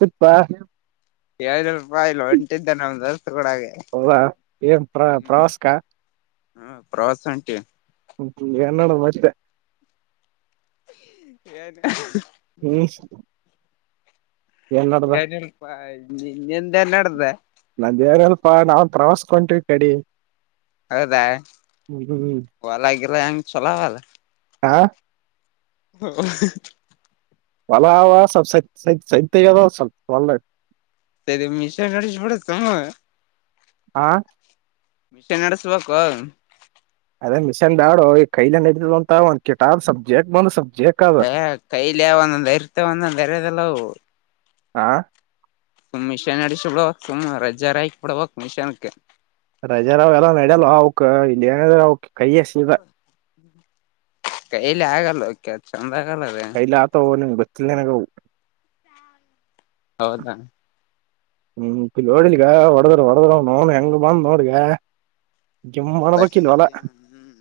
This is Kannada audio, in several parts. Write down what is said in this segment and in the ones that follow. ಸಿಪ್ಪಾ ಏಳ್ನೂರು ರೂಪಾಯಿ ಇಲ್ಲ ಹೊಂಟಿದ್ದೆ ನಮ ದರ್ಸ ಕೂಡಾಗೆ ಹೌದಾ ಏನ್ ಪ್ರ ಪ್ರವಾಸಕ ಹ್ಮ ಪ್ರವಾಸ ಅಂಟಿ ಹ್ಮ ಎನ್ನಡ ಮ [unintelligible] ಯಏನು ಹ್ಮ್ ಏನ್ ನಡ್ದ ಏನಪ್ಪ ನಿ ನಿೆಂದೆ ನಡ್ದ ನಂದೇಾರಲ್ಪಾ ನಾವನ್ ಪ್ರವಾಸಕೊಟೀವಿ ಕಡೆಡಿ ಹೌದಾ ಹ್ಮ್ ಒಲಾಗಲ್ಲಂಗ ಚಲಾವಲ್ಲ ಹಾ ಹ ಹೊಲ ಸ ಸ ಸ ಸೈತದ ಸಳ್ಳ ಸರಿ ಮಿಶ್ರ ನಡೆಸ ಬಿಡುತ್ತ ಆಾ ಮಿಷೆ ನಡೆಸ್ಬೇಕು ಅದೇ ಮಿಶನ್ ದಾಡು ಈ ಕೈಲ ನಡಿದ ಅಂತ ಒಂದು ಕಟಾಬ್ ಸಬ್ಜೆಕ್ಟ್ ಬಂದ ಏ ಕೈಲ ಒಂದ ದರತ ಒಂದ ದರದಲ್ಲ ಆಾ ಸುಮ್ ಮಿಷನ್ ಅಡಿಸ ಬಿಡ ಸುಮ್ಮ್ ರಜ ರಯಕ್ ಬಿಡಬೇಕ ಮಿಷನ್ಕ್ಕೆ ರಜ ರಾವ್ ಎಲ್ಲಾ ನಡ್ಯಲ್ಲ ಅವ್ಕ್ ಇ ಏನ್ರ ಅವಕ್ ಕೈಸದ ಕೈ ಲಯಗ ಲಕ್ಯ ಚಂದ ಆಗಲ್ಲ ಅದ ಕೈಲ್ಲಾತ ಲ ಬಸ್ಸನಗೆವು ಹೌದಾ ಹ್ಮ್ ಇ ಓಡಿಲಿಕ್ಕ ಒಡರ ಉಡದರ ನೋ ಹೆಂಗ ಮಾಂದ ನೋಡುಿಕ ಜಮ್ಮಳ ಬ ಕಲ್ ಅಲ್ಲ ಬರ್ತೀಯ ಹ್ಮ್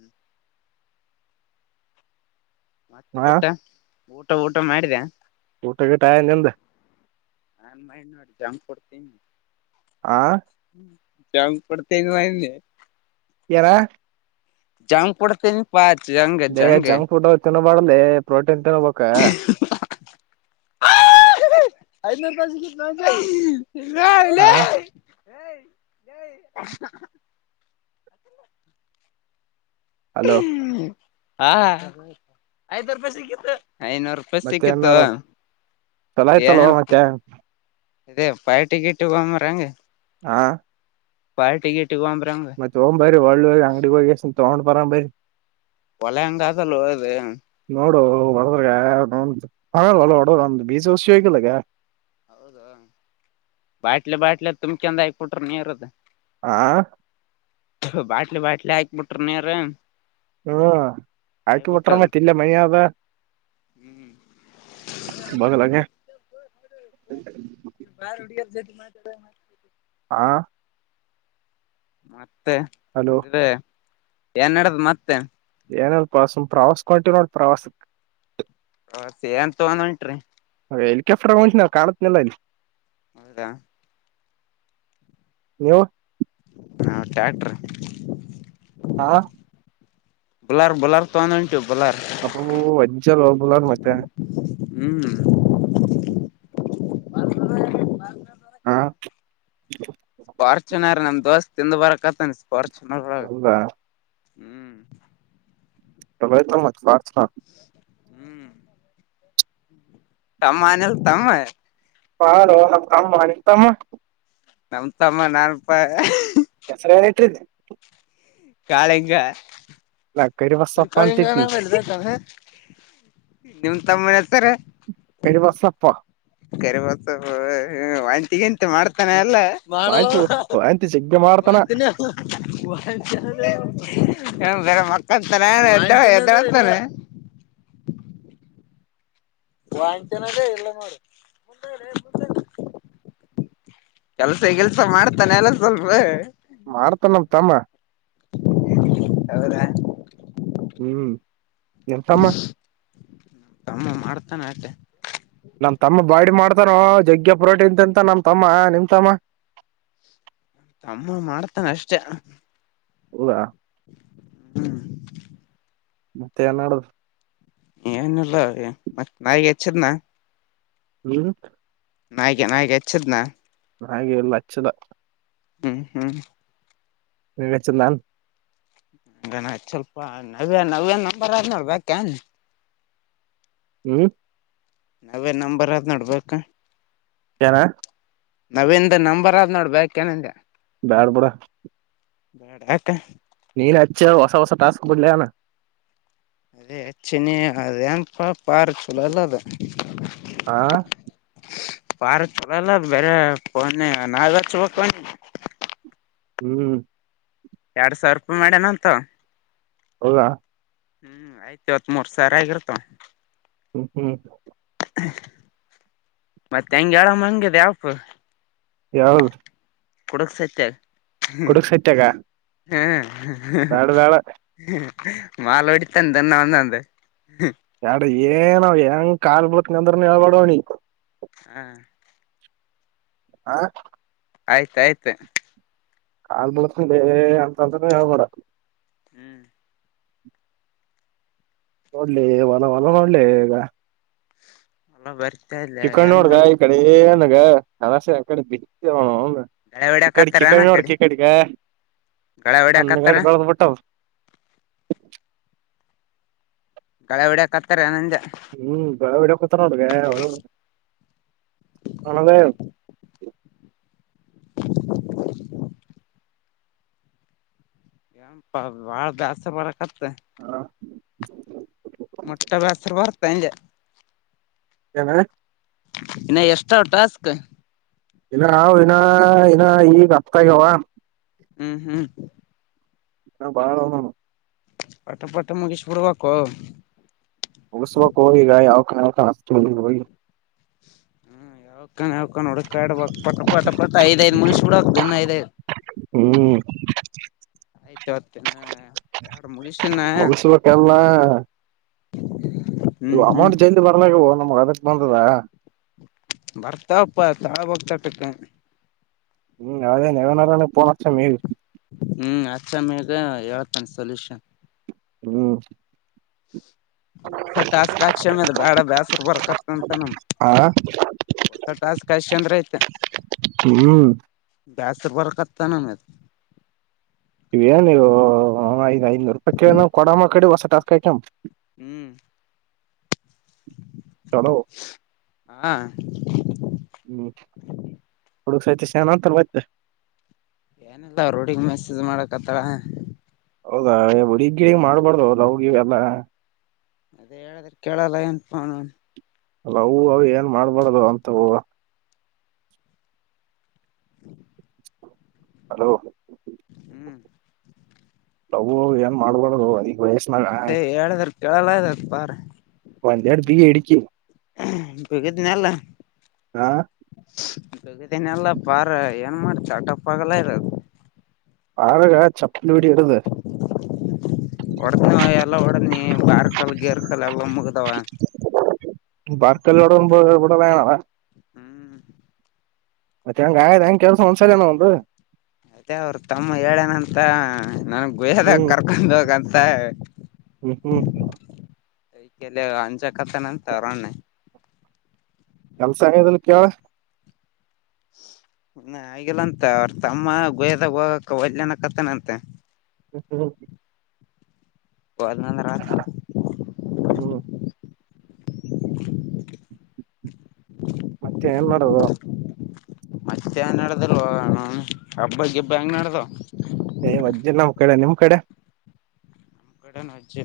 ಮತ್ತೆ ಹಾ ಊಟ ಊಟ ಊಟ ಮಾಡಿದೆ ಊಟಗಟಾಯ ನಿಂದ ಹ ಮಹನಾ ಜಂ ಕೊಡ್ತ ಆ ಹ್ಮ ಜ ಕೊಡ್ತೆ ಯಾರ ಜಾಂಪುಡ ತ ನೀ ಪಿ ದೇ ಜಂಕ್ ಫುಡ್ ತಿನ್ಬಾರಡಲಿ ಪ್ರೋಟೀನ್ ತಿನ್ಬೇಕ ಐನ ತಾಜ ನ ಹಾ ಯ ಹೇಳಯ ಹಲೋ ಹಾ ಐದ ರೂಪಾಯಿ ಸಿಕ್ಕಿತ್ತು ಐನೂರು ರೂಪಾಯಿ ಮತ್ತೆ ಏನ್ ಸಿಕ್ಕತ್ತು ನಡದ ಚಲೋ ಏನ ಆಯ್ತಲ್ವ ಮತ್ತೆ ಇೇ ಪೈಟಿಕಿಟ್ಟುಗ್್ರಗೆ ಹಾ ಪಾರಟಿಗೆಟ್ ಮತ್ತ ತಗೊ್ ಬರರಿ ಒಳ್ಳು ಹೋಗಿ ಅಂಗಡಿ ಹೋಗಿ ಎಷ್ಟ ತಗೊಂಡ್ ಬರ ಬರರಿ ಒಳಂಗಾದಲ್ಲೋದು ನೋಡು ಹೊಡದ್ರಗ ಹೊಡ ಒಂದು್ ಬೀಜ ುಷಿ ಆಗಿಲ್ಲಗ ಹೌದ ಬಾಟ್ಲೆ ಬಾಟ್ಲೆ ತುಮ ಚಂದ ಆಬಟ್ರ ನೀರುದು ಆ ಬಾಟ್ಲೆ ಬಾಟ್ಲೆ ಹಾಕ್ಬಿಟ್ರ ನೀರ... ಹ್ಮ್ ಹಾಕಿಬಟ್ರ ಮೇತಿ ಇಲ್ಲ ಮನ... ಹ್ಮ್ ಬಸಲಗೆ... ಮಾಡ್. ಹಾ... ಮತ್ತೆೇ ಹಲೋ ಏನ್ ನಡ್ದ ಮತ್ತೆ... ಏನಲ್ಪ ಸುಮ್ ಪ್ರವಾಸಕಂಟೀ ನೋಡ ಪ್ರವಾಸಕ್... ಹ ಸ ಅಂತ ಒಂದೋಂಟ್ರಿ... ಹೆಲಿಕಾಪ್ಟರ್ ಆಗಂ್ ಕಾನಲ್ಲ ಇಲ್ಲಿ... ಹೌದಾ? ನೀವು. ಹಾ ಟ್ಯಾಕ್ಟ್ರ... ಹಾ... ಬಲರ್ ಬುಲರ್ ತಾನ... ಅಪ್ಪ ವಜ ಲೋಬುಲ್ಲು ಮತ್ತೆ.... ಹ್ಮ್... ಹ [inaudible] ಹಾ [inaudible] ಸ್ಪಾರ್ಚುನರ್ ನಮ್ ದೋಸ್ ತಿಿಂದ ಬರಕತ್ತನ ಸ್ಪಾರ್ಚುನರ್ ಒಳ... ಹೌದಾ ಹ್ಮ್ [inaudible] ತೇ ತ ಮ ಪಾರ್ಸ್ [inaudible] ಹ್ಮ್ ತಮ್ಮ ಆನಲ್ಲ ತಮ್ಮ... ಹಾ ಕಮ್ಮ ಮಾಡ ನಿತಮ್ಮ... ನಮ್ ತಮ್ಮ ನಾನಪ್ಪ... ಹೆಸರ ನ ಇಟ್ಟ್ರ [inaudible] ಕಾಳೆಂಗ... ಕರಿ ಅವ್ರ ಬಸಪ್ಪ ಅಂತ ಇಟ್ನಿ ಕಳ ಬೆದ ನಿಮ್ ತಮ್ಮನ ಹತ್ತಾರೆ... ಎ ವಸಪ್ಪ [inaudible] ಕರಿಬಸ ವಂತಗಂತ ಮಾಡ್ತಾನ ಎಲ್ಲಾ... ಮಾಡಾಣಲ ವಾಂತಿ ವಾಂತಿ ಜಗ್ಗೆ ಮಾಡ್ತಾನ ವಂತನ ವ... ಹ ಬರ ಮಕ್ಕ ತನ ಎ ಎ ತನೆ [inaudible] ವಾಾಯಚನದೇ ಇಲ್ಲ ನೋಡಿ ಕುಟ... ಕೆಲ್ಸ ಕೆಲ್ಸ ಮಾಡ್ತಾನೆ ಎಲ್ಲ ಸ್ವಲ್ಪ... ಮಾಡ್ತ ನಮ ತಮ್ಮ. ಹೌದಾ! ಹ್ಮ್ ಎಂತಮ್ಮ. ಸತ್ತೆ. ನಮ ತಮ್ಮ ಬಾಡಿ ಮಾಡ್ತಾರೋ ಜಗ್ಗೆ ಪ್ರೋಟೀನ್ ತಿಂತ ನಮ ತಮ್ಮ ನಿಮ ತಮ್ಮ.... ತಮ್ಮ ಮಾಡ್ತಾನ ಅಷ್ಟೆ... ಇಲ್ಲ.. ಹ್ಮ್ [inaudible] ಮತ್ತೆ ನಾಳದು... ಏನುಲ್ಲ ಮತ್ತೆ ನಾಯಿಗೆ ಹೆಚ್ಚದನಾ.. ಹ್ಮ [inaudible] ನಾಯ್ಕ ನಾಯ್ಕ ಇಚ್ಚದನಾ... ನೆ ಎಲ್ಲ ಹಚ್ಚದ. ಹ್ಮ್ ಹ್ಮ್.... ಹ ಚಂದಾನ್... ಗಣತ್ ಸ್ವಲ್ಪ ನವ್ಯ ನವೇ ನಂಬರ್ ಆದ್ ನೋಡ್ಬೇಕನ್... ಹ್ಮ್ [inaudible] ನಾವೇ ನಂಬರ್ ಅದ್ ನೋಡ್ಬೇಕ ಯಾನ್ ನಾವಿಂದ ನಂಬರ್ ಆದ್ ನೋಡ್ ಬ್ಯಾ ಏನಿಂದ ಬ್ಯಾಡ್ ಬಡ ಬೇಡ ಅಕ ನೀನುಚ್ಚ ಹೊಸ ಹೊಸ ಟಾಸ್ಕ್ ಕೊಡ್ಲಾನ ಅೇ ಹೆ ಚನ ಅಏನ್ಪ್ಪಾ ಪಾರ್ ಚಲಲ್ಲದ ಆ ಪಾರ ಚಳಲ್ಲ ಬರೆ ಪಣೆ ನಾಾ ಚು ಹ್ಮ್ ಎರಡ್ ಸಾವಿರ ರೂಪಾಯಿ ಮಾಡಣ ಅಂತ ಹೌದಾ ಹ್ಮ್ ಆಯ್ತು ಇವತ್ ಮೂರ್ ಸಾವಿರಾ ಆಗರ್ತ ಹ್ಮ್ ಹ್ಮ್ ಮತ್ತೆ ಹೆಂಗಗೆಯಾಡಾಮ ಹಂಗದ ಯಪ್ಪು ಯಾವದು [unintelligible] ಕೊಡುಕ್ ಸತ್ಯಾಗ ಹ್ಮ ಬ್ಯಾಡ ಬ್ಯಾಡ ಮಾಳವಡಿತಾನ ದಿನವೊಂದು ಎಡ ಏನಾವ್ ಹೆಂಗ ಕಾಲ್ ಬಿಳಕ್ನಂದ್ರನ ಹೇಳ್ಬಾಡವ್ನಿ ಹ್ಮ ಹಾ ಆಯ್ತಾಯ್ತು [unintelligible] ಹ್ಮ್ ನಡ್ಲಿ ಹೊಲ ಹೊಲ ನಡ್ಲಿ ಈಗ ಎಲ್ಲ ಬಾರಿ ಚಿಕ್ಕಣ ನೋಡ್ಗ ಈ ಕಡೆ ಏನಗಸಕಡೆ ಬಿ ಗಳೆ ಹೊಡ್ಯಾಕತ್ತಾರ ಏನ ಕಡೆ ಗಳೆ ಹೊಡ್ಯಾಕತ್ತಾರ [unintelligible] ಗಳೆ ಹೊಡಕ ಹತ್ತಾರೆ ಅನಂದ ಹ್ಮ್ [unintelligible] ಹಣದ ಪ ಬಾಳ ಜಾಸ್ತಿ ಬರಕತ್ತೆ ಹೌ ಬರ್ತ ಅಂದೆ ಏನ ಇನ್ನು ಎಷ್ಟ್ರ ಟಾಸ್ಕ್ ಇನ್ನ ನಾವ ಇನ್ನ ಇನ್ನ ಈಗ ಹತ್ತಗೆವ ಹ್ಮ್ ಹ್ಮ್ ಬಾಳ ತೋಣ ಕಷ್ಟ ಪಟ್ಟ ಮುಗಿಸಬಿಡ್ಬೇಕಕು [unintelligible] ಅವಕ ಹ್ಮ್ ಯಾವ ಕ ನೋಡ ಕಡಬ ಪಟ್ಟ ಪಟ ಪಟ್ ಐದ್ ಐದು ಮನುಷ ಹೂಡಕ್ತದೆ ಐದಐದು [inaudible] ಎರಡ್ ಮುಗಿಸಿನ [unintelligible] ಇ ಹ್ಮ್ ಹ್ಮ್ ಅಮೌಂಟ್ ಜೈದ ಬರ್ಲಾಗವು ನಮ್ ಅದಕ್ ಬಂದದ ಬರ್ತಾವಪ್ಪಾ ತಾಳ ಬೋಗತಾಟಕ್ಕೆ ಹ್ಮ್ ಯಾವದೇನೆನಾರ ಹ್ಮ್ ಅಚ್ಚ ಮ್ಯಾಗ ಯಾವತಾನ ಸೊಲ್ಯೂಷನ್ ಹ್ಮ ಹೊಸ ಟಾಸ್ಕ್ ಹಾಕ್ಷಷಮ್ಯ ಅದ ಬೇಡ ಬೇಸರ್ ಬರ್ಕತ್ತಂತ ನಮ ಆ ಹೊಸ ಟಾಸ್ಕ್ ಅಷ್ಟ ಚಂದ್ರ ಐತೆ ಹ್ಮ್ ಜಾಸ್ತಿ ಬರಕತ್ತ ನಮ್ಮ ಇವ ನೀವು ಐದ್ ಐನೂರು ರೂಪಾಯಿ ಕೇಳ ನ್ ಕೊಡಮ್ಮ ಕಡೆ ಹೊಸ ಟಸ್ಕಾಯಕಮ್ಮ ಹ್ಮ್ ಚಲೋ ಹಾ [unintelligible] ಏನ್ ಹೇಳುತ್ತಾನೆ ಮತ್ತೆ ಏನಿಲ್ಲ ಅವರ್ ಹುಡುಗಿ ಮೆಸೇಜ್ ಮಾಡಕ್ತ್ತಳ ಹೌದಾ ಹುಡುಗಿ ಮಾಡ್ಬಾರ್ದು ಲವ್ ಗಿವ್ ಎಲ್ಲ ಅದೇ ಹೇಳಿದ್ರೆ ಕೇಳಲಾಗಿನ್ ಅವನ್ನವ್ ಅಲ್ಲ ಹ ಅ ಏನ್ ಮಾಡ್ಬಾರ್ದ ಅಂತ ಹೂ ಹ ಹಲೋ ಹ್ಮ್ ನಾವು ಏನ್ ಮಾಡ್ಬಾರದು ಅದಗ್ ವಯಸ್ನಾಗ ಅದೇ ಹೇಳಿದ್ರ ಕೇಳಲ್ಲ ಆ್ತ ಬಾರ ಒಂದೆರಡು ಬೀಗ ಇಡಕ್ಕಿ ಗದನಲ್ಲ ಹಾ ಗಗದಿನ ಎಲ್ಲ ಬಾರ ಏನ್ ಮಾಡ್ತಟಪ್ಪಾಗಲ್ಲ ಇರದು ಆಳಗ ಚಪ್ಪಲ್ ವೀಡಿ ಇಡದೆ ಹೊಡತನವ ಎಲ್ಲ ಹೊಡನಿ ಬಾರ್ಕಲ್ ಗೇರ್ಕಲ್ ಎಲ್ಲ ಮುಗ್ದಾವ ಹ ಕಲ್ಲೋಡ ಮು ಇಡೆಡೇಣ ಹ್ಮ್ ಮತ್ತೆ ಹೆಂಗಾಯಂಗೆ ಕೆಲಸ ಸಂಸಾರನ ಒಂದು ಅಯ್ತ ಅವ್ರ ತಮ್ಮ ಹೇಳೇನಂತ ನನ್ಗ್ ಗುಯ್ಯದಾಗ ಹ್ಮ್ ಕರ್ಕೊಂಡ್ ಹೋಗಂತ ಹ್ಮ್ ಹ್ಮ್ ಕೈಕಲ್ಲಿ ಅಂಜಕ್ಕ ತನ ತರೋಣ್ಣೆ ಕೆಲ್ಸ ಹಂಗದಲ್ ಕಾವ ಆಲ್ಲಂತ ಅವ್ರ ತಮ್ಮ ಗೊಯದಾಗ ಹೋಗಕ ಒಲ್ನ ಕತಾನ ಅಂತೆ ಎ ಬಂದ ಹ್ಮ್ [inaudible] [unintelligible] ಮತ್ತೇಏನ್ ಮಾಡವ ಮತ್ತೆ ನಡದಲ್ ಹಬ್ಬ ಹಬ್ಬ ಹೆಂಗ ನಡ್ದ ಏ್ ಮಜ್ಜೆ ನಮ್ಮ್ ಕಡೆ ನಿಮ್ ಕಡೆ ಮು ಕಡೆಜೆ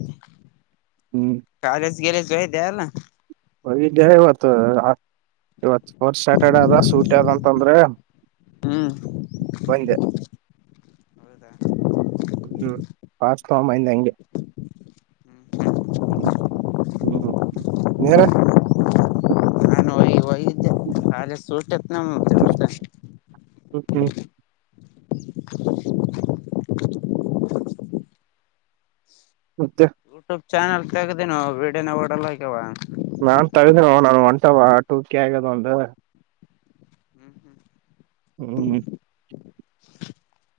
ಹ್ಮ್ ಕಾಲಜ ಗಲ್ಲ ಜಯ ದ ಹೋಗ ಇವತ್ತು ಇವತ್ ಫೋರ್ಟ್ ಸ್ಯಾಟರ್ಡೆ ಅದ ಸೂಟ್ ಅದ ಅಂತಂದ್ರೆ ಹ್ಮ್ ಒಂದ ಹೌದಾ ಹ್ಮ್ ಪಾರ್ಸ್ತ ಆಯಂದ ಹೆಂಗೆ ಹ್ಮ್ ನೇರ ಅೆ ಸೂಟ್ತ್ ನ ಜತ ಹ್ಮ ಹಾ ಮತ್ತೆ ಯೂಟ್ಯೂಬ್ ಚಾನಲ್ ತೆಗ್ದನು ವಿಡಿಯೋನ ಓಡಲ್ಲ ಆಗ್ಯವ ನಾನ್ ತಿದ ನಾನ ಒಂಟಟೂರ್ ಕ ಆಗದ ಒಂದು ಹ್ಮ್ ಹ್ಮ್ ಹ್ಮ [inaudible] [unintelligible]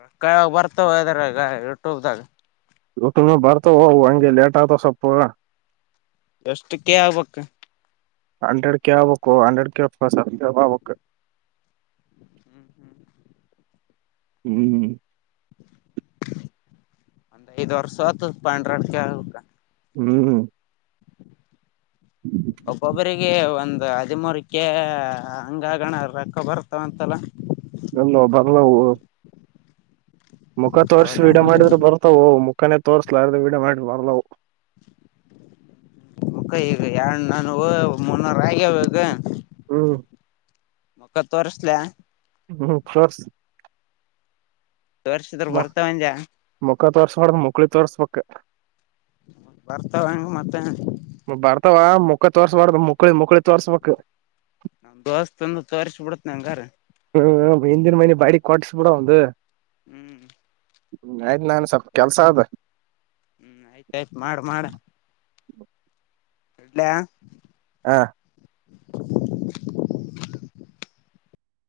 ರೊಕ್ಕ ಯಾವಾಗ ಬರ್ತಾವ ಇದ್ರಾಗ ಯೂಟ್ಯೂಬ ದಾಗ ಯೂಟ್ಯೂಬ್ ದಾಗ ಬರ್ತಾವೋ ಅವು ಹಂಗೆ ಲೇಟ್ ಆತವ ಹಂಗೆ ಸ್ವಲ್ಪ ಎಷ್ಟ ಕೆ ಆಗ್ಬೇಕ್ ಹಂಡ್ರೆಡ್ ಕೆ ಆಗಬೇಕೋ ಹಂಡ್ರೆಡ್ ಕೆ ಪ್ಲಸ್ ಹಂಡ್ರೆಡ್ ಆಬೇಕು [inaudible] ಹ್ಮ್ [unintelligible] ಕೆ ಆಬೇಕು ಹ್ಮ್ ಹ್ಮ್ ಒಬ್ಬೊಬ್ಬರಿಗೆ ಒಂದ್ ಹದಿಮೂರಕೆ ಹಂಗಗಣ ರೊಕ್ಕ ಬರ್ತಾವಂತಲ್ಲ ಇಲ್ಲೋ ಬರ್ಲವು ಮುಖ ತೋರ್ಸಿ ಹೌದಾ ವಿಡಿಯೋ ಮಾಡಿದ್ರ ಬರ್ತವು ಮುಖನೇ ತೋರ್ಸ್ಲಾರ್ರ ವಿಡಿಯೋ ಮಾಡ್ರ ಬರ್ಲವು ಮುಕ್ಕ ಈಗ ಯಾರ್ ನನ್ನುವ್ ಮುನ್ನೂರ ಅಗ್ಯವೀಗ ಹ್ಮ್ ಮಕ್ಕ ತೋರಿಸ್ಲ್ಯ ಹ್ಮ್ ತೋರ್ಸ್ ತೋರ್ಸದ್ರ ಬರ್ತಅಂದ್ಯ ಮುಕ್ಕ ತೋರ್ಸಬರ್ದು ಮುಕ್ಳಿ ತೋರ್ಸ್ಬಕ್ ಬರ್ತಾವಂಗ ಮತ್ತೆ ಬರ್ತಾವ ಮುಕ್ಕ ತೋರ್ಸ್ಬಾರ್ದ ಮುಕ್ಕಳಿ ಮುಕಳಿ ತೋರ್ಸ್ಬೇಕ ನಮ್ ದೋಸ್ಟಂದು ತೋರಿಸ್ ಬುಡುತಿನಿ ಹೆಂಗಾರೆ ಹ್ಮ್ ಹಿಂದಿನ ಮನಿ ಬಾಡಿಗ್ ಕೊಟ್ಸ ಬಿಡು ಒಂದು ಹ್ಮ್ ಹ್ಮ ಆಯ್ತು ನನ್ನುವ್ ಸ್ವಲ್ ಕೆಲ್ಸ ಆದ ಹ್ಮ್ ಆಯ್ತಾಯ್ತ ಮಾಡ ಮಾಡ [inaudible] ಇಡ್ಲಾ ಹಾ [inaudible]